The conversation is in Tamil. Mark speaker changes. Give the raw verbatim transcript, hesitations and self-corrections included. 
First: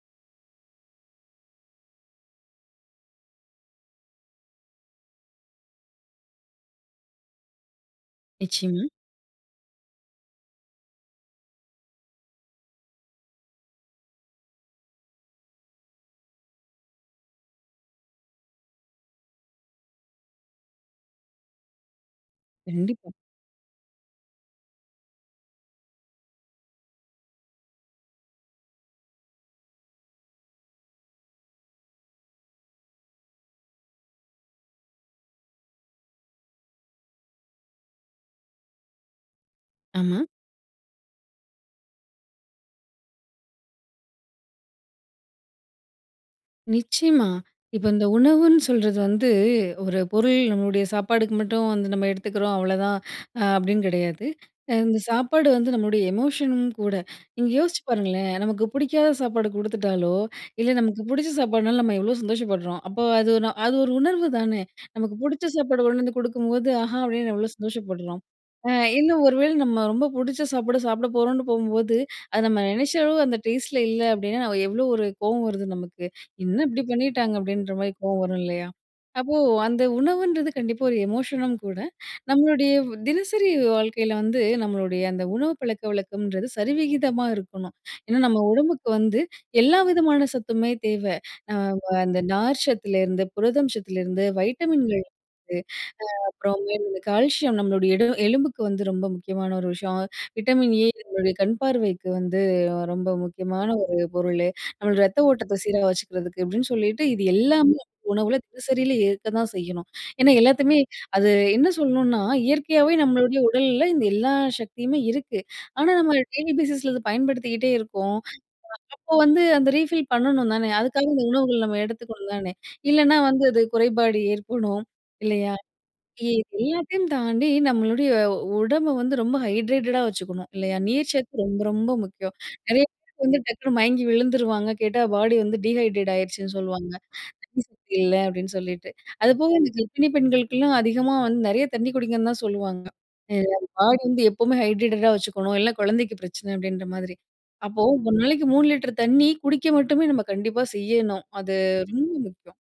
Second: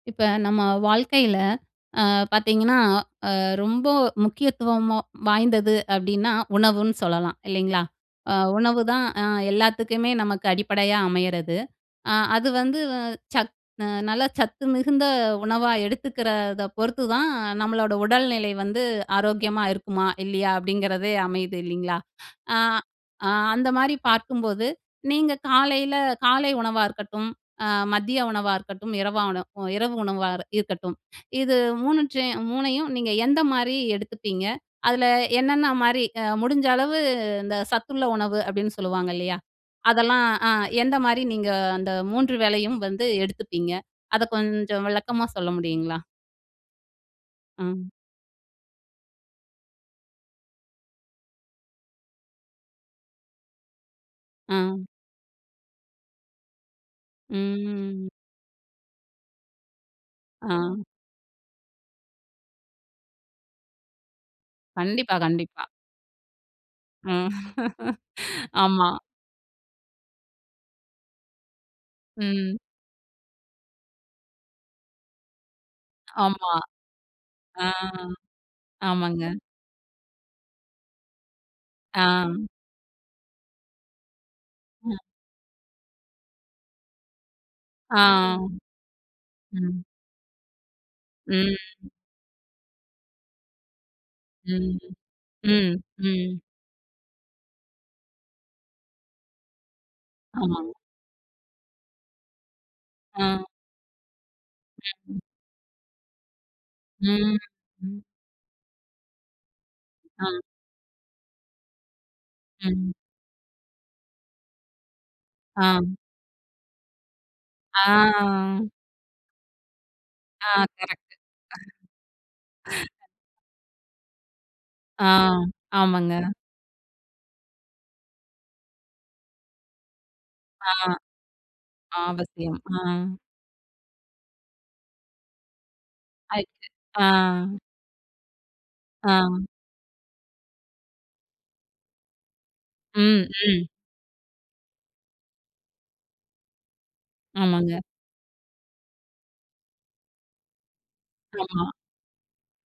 Speaker 1: இப்ப நம்ம வாழ்க்கையில ஆ பார்த்தீங்கன்னா, ஆ ரொம்ப முக்கியத்துவம் வாய்ந்தது அப்பிடின்னா, உணவுன்னு சொல்லலாம் இல்லேங்களா! அ
Speaker 2: நிச்சயமா.
Speaker 1: உணவுதான் அ எல்லாத்துக்குமே நமக்கு அடிப்படையா அமையிறது. அ அது வந்து சத் அ நல்ல சத்து மிகுந்த உணவா எடுத்துக்கிறத பொறுத்துதான் நம்மளோட உடல்நிலை வந்து ஆரோக்கியமா இருக்குமா, இல்லயா அப்பிடிங்கிறதே அமையுது இல்லேங்களா! ஆ
Speaker 2: கண்டிப்பா.
Speaker 1: அந்தமாரி பார்க்கும்போது, நீங்க காலையில காலை உணவா இருக்கட்டும், அ மதிய உணவா இருக்கட்டும், இரவா அ இரவு உணவா இருக்கட்டும். இது மூணு சே மூணை யும் நீங்க எந்தமாரி எடுத்துப்பீங்க? அதில என்னென்னமாரி அ முடிஞ்ச அளவு இந்த சத்துள்ள உணவு அப்பிடின்னு சொல்லுவாங்க இல்லயா!
Speaker 2: ஆமா.
Speaker 1: அதெல்லாம் அ எந்தமாரி நீங்க அந்த மூன்று வேலையும் வந்து எடுத்துப்பீங்க? அத கொஞ்சம் விளக்கமா சொல்ல முடியுங்களா?
Speaker 2: நிச்சயமா. இப்போ
Speaker 1: ஆ.
Speaker 2: இந்த உணவுன்னு சொல்றது வந்து, ஒரு பொருள் நம்மளுடைய சாப்பாடுக்கு மட்டும் வந்து நம்ம எடுத்துக்கிறோம். அவ்ளோதான் அ அப்பிடின்னு கிடையாது.
Speaker 1: ஆ
Speaker 2: அ இந்த சாப்பாடு வந்து நம்மளுடைய எமோஷனும் கூட. நீங்க யோசிச்சு
Speaker 1: ம், ம்.
Speaker 2: பாருங்களேன்! நமக்கு பிடிக்காத சாப்பாடு குடுத்துட்டாலோ! இல்ல
Speaker 1: ஆ.
Speaker 2: நமக்கு பிடிச்ச சாப்பாட்னால நம்ம எவ்ளோ சந்தோஷப்பட்றோம். அப்போ அது, நா அது ஒரு உணர்வு தானே!
Speaker 1: கண்டிப்பா,
Speaker 2: நமக்கு பிடிச்ச
Speaker 1: கண்டிப்பா.
Speaker 2: சாப்பாடு கொண்டு வந்து கொடுக்கும்போது, ஆஹா!
Speaker 1: அ,
Speaker 2: அப்பிடின்னு எவ்ளோ சந்தோஷப்படுறோம். அ
Speaker 1: ஆமா.
Speaker 2: இன்னும் ஒரு வேளை நம்ம ரொம்ப பிடிச்ச சாப்பிடு சாப்பிட போறோன்னு போம்போது, அது
Speaker 1: ம்.
Speaker 2: நம்ம நினைச்ச அளவு அந்த டேஸ்ட்ல இல்ல அப்பிடின்னா நம்ம எவ்ளோ ஒரு கோவம் வருது நமக்கு.
Speaker 1: ஆமா.
Speaker 2: என்ன இப்பிடி பண்ணிட்டாங்க
Speaker 1: ஆ,
Speaker 2: அப்பிடின்றமாரி கோவம் வரும் இல்லயா!
Speaker 1: ஆமாங்க.
Speaker 2: அப்போ அந்த உணவுன்றது கண்டிப்பா ஒரு எமோஷனும் கூட.
Speaker 1: ஆ.
Speaker 2: நம்மளுடைய தினசரி வாழ்க்கையில வந்து
Speaker 1: ஆ.
Speaker 2: நம்மளுடைய அந்த உணவு பழக்கவழக்கம்ன்றது சரிவிகிதமா இருக்கணும்.
Speaker 1: ஆ,
Speaker 2: ஏன்னா
Speaker 1: ஆ.
Speaker 2: நம்ம உடம்புக்கு வந்து எல்லா
Speaker 1: ம்.
Speaker 2: விதமான சத்துமே தேவ. அ வ
Speaker 1: ம்.
Speaker 2: அந்த நார் சத்துல புரதம் சத்திலருந்து
Speaker 1: ம்,
Speaker 2: வைட்டமின்கள் வந்து அ
Speaker 1: ம், ம்.
Speaker 2: அப்புறம் இந்தமாரி இந்த கால்சியம் நம்மளுடைய எடு எலும்புக்கு வந்து ரொம்ப முக்கியமான ஒரு விஷயம்.
Speaker 1: ஆமாங்க.
Speaker 2: Vitamin A நம்முடைய கண் பார்வைக்கு வந்து ரொம்ப
Speaker 1: ஆ.
Speaker 2: முக்கியமான ஒரு பொருளு. நம்ம ரத்த
Speaker 1: ம்.
Speaker 2: ஓட்டத்த சீரா வச்சுக்கிறதுக்கு அப்பிடின்னு சொல்லிட்டு, இது
Speaker 1: ம்,
Speaker 2: எல்லாமே
Speaker 1: ம்.
Speaker 2: உணவுல தினசரியில ஏற்க தான் செய்யணும். ஏன்னா
Speaker 1: ஆ.
Speaker 2: எல்லாத்தையுமே அது என்ன சொல்லணுன்னா,
Speaker 1: ம்.
Speaker 2: இயற்கையாவே நம்மளுடைய உடல்ல இந்த எல்லா சக்தியுமே இருக்கு.
Speaker 1: ஆ.
Speaker 2: ஆனா நம்ம டெய்லி பேசிஸ்ல இத பயன்படுத்திக்கிட்டே இருக்கோம்.
Speaker 1: ஆ.
Speaker 2: அப்போ வந்து அந்த ரீஃபில்
Speaker 1: ஆ
Speaker 2: பண்ணணும் தானே! அதுக்காக
Speaker 1: கரெக்ட்
Speaker 2: இந்த உணவுகள் நம்ம எடுத்துக்கணுந்தானே!
Speaker 1: [unintelligible]
Speaker 2: இல்லன்னா வந்து அது குறைபாடு ஏற்படும்
Speaker 1: ஆ,
Speaker 2: இல்லயா!
Speaker 1: ஆமாங்க.
Speaker 2: [unintelligible] எல்லாத்தையும் தாண்டி நம்மளுடைய உடம்பு வந்து ரொம்ப ஹைட்ரேட்டடா வச்சுக்கணும்
Speaker 1: ஆ.
Speaker 2: இல்லயா! நீர்ச்சத்து ரொம்ப, ரொம்ப முக்கியம்.
Speaker 1: அவசியம். ஆ.
Speaker 2: நிறைய பேர் வந்து டக்குனு மயங்கி விழுந்துருவாங்க. கேட்டா பாடி வந்து டீஹைட்ரேட் ஆகிருச்சுன்னு
Speaker 1: [unintelligible]
Speaker 2: சொல்லுவாங்க.
Speaker 1: ஆ.
Speaker 2: தண்ணீ சத்து இல்ல அப்பிடின்னு சொல்லிட்டு.
Speaker 1: ஆ.
Speaker 2: அதுபோக இந்த கர்ப்பிணி பெண்களுக்குலாம் அதிகமா வந்து நிறைய தண்ணி குடிங்கன்னு தான் சொல்லுவாங்க.
Speaker 1: ம்,
Speaker 2: அ
Speaker 1: ம்.
Speaker 2: பாடி வந்து எப்பவுமே ஹைட்ரேட்டடா வச்சுக்கணும். இல்ல குழந்தைக்கு பிரச்சனை அப்பிடின்றமாதிரி.
Speaker 1: ஆமாங்க.
Speaker 2: அப்போ ஒரு நாளைக்கு மூணு லிட்டர் தண்ணீ குடிக்க மட்டுமே நம்ம கண்டிப்பா செய்யணும். அது
Speaker 1: ஆமா.
Speaker 2: ரொம்ப முக்கியம்.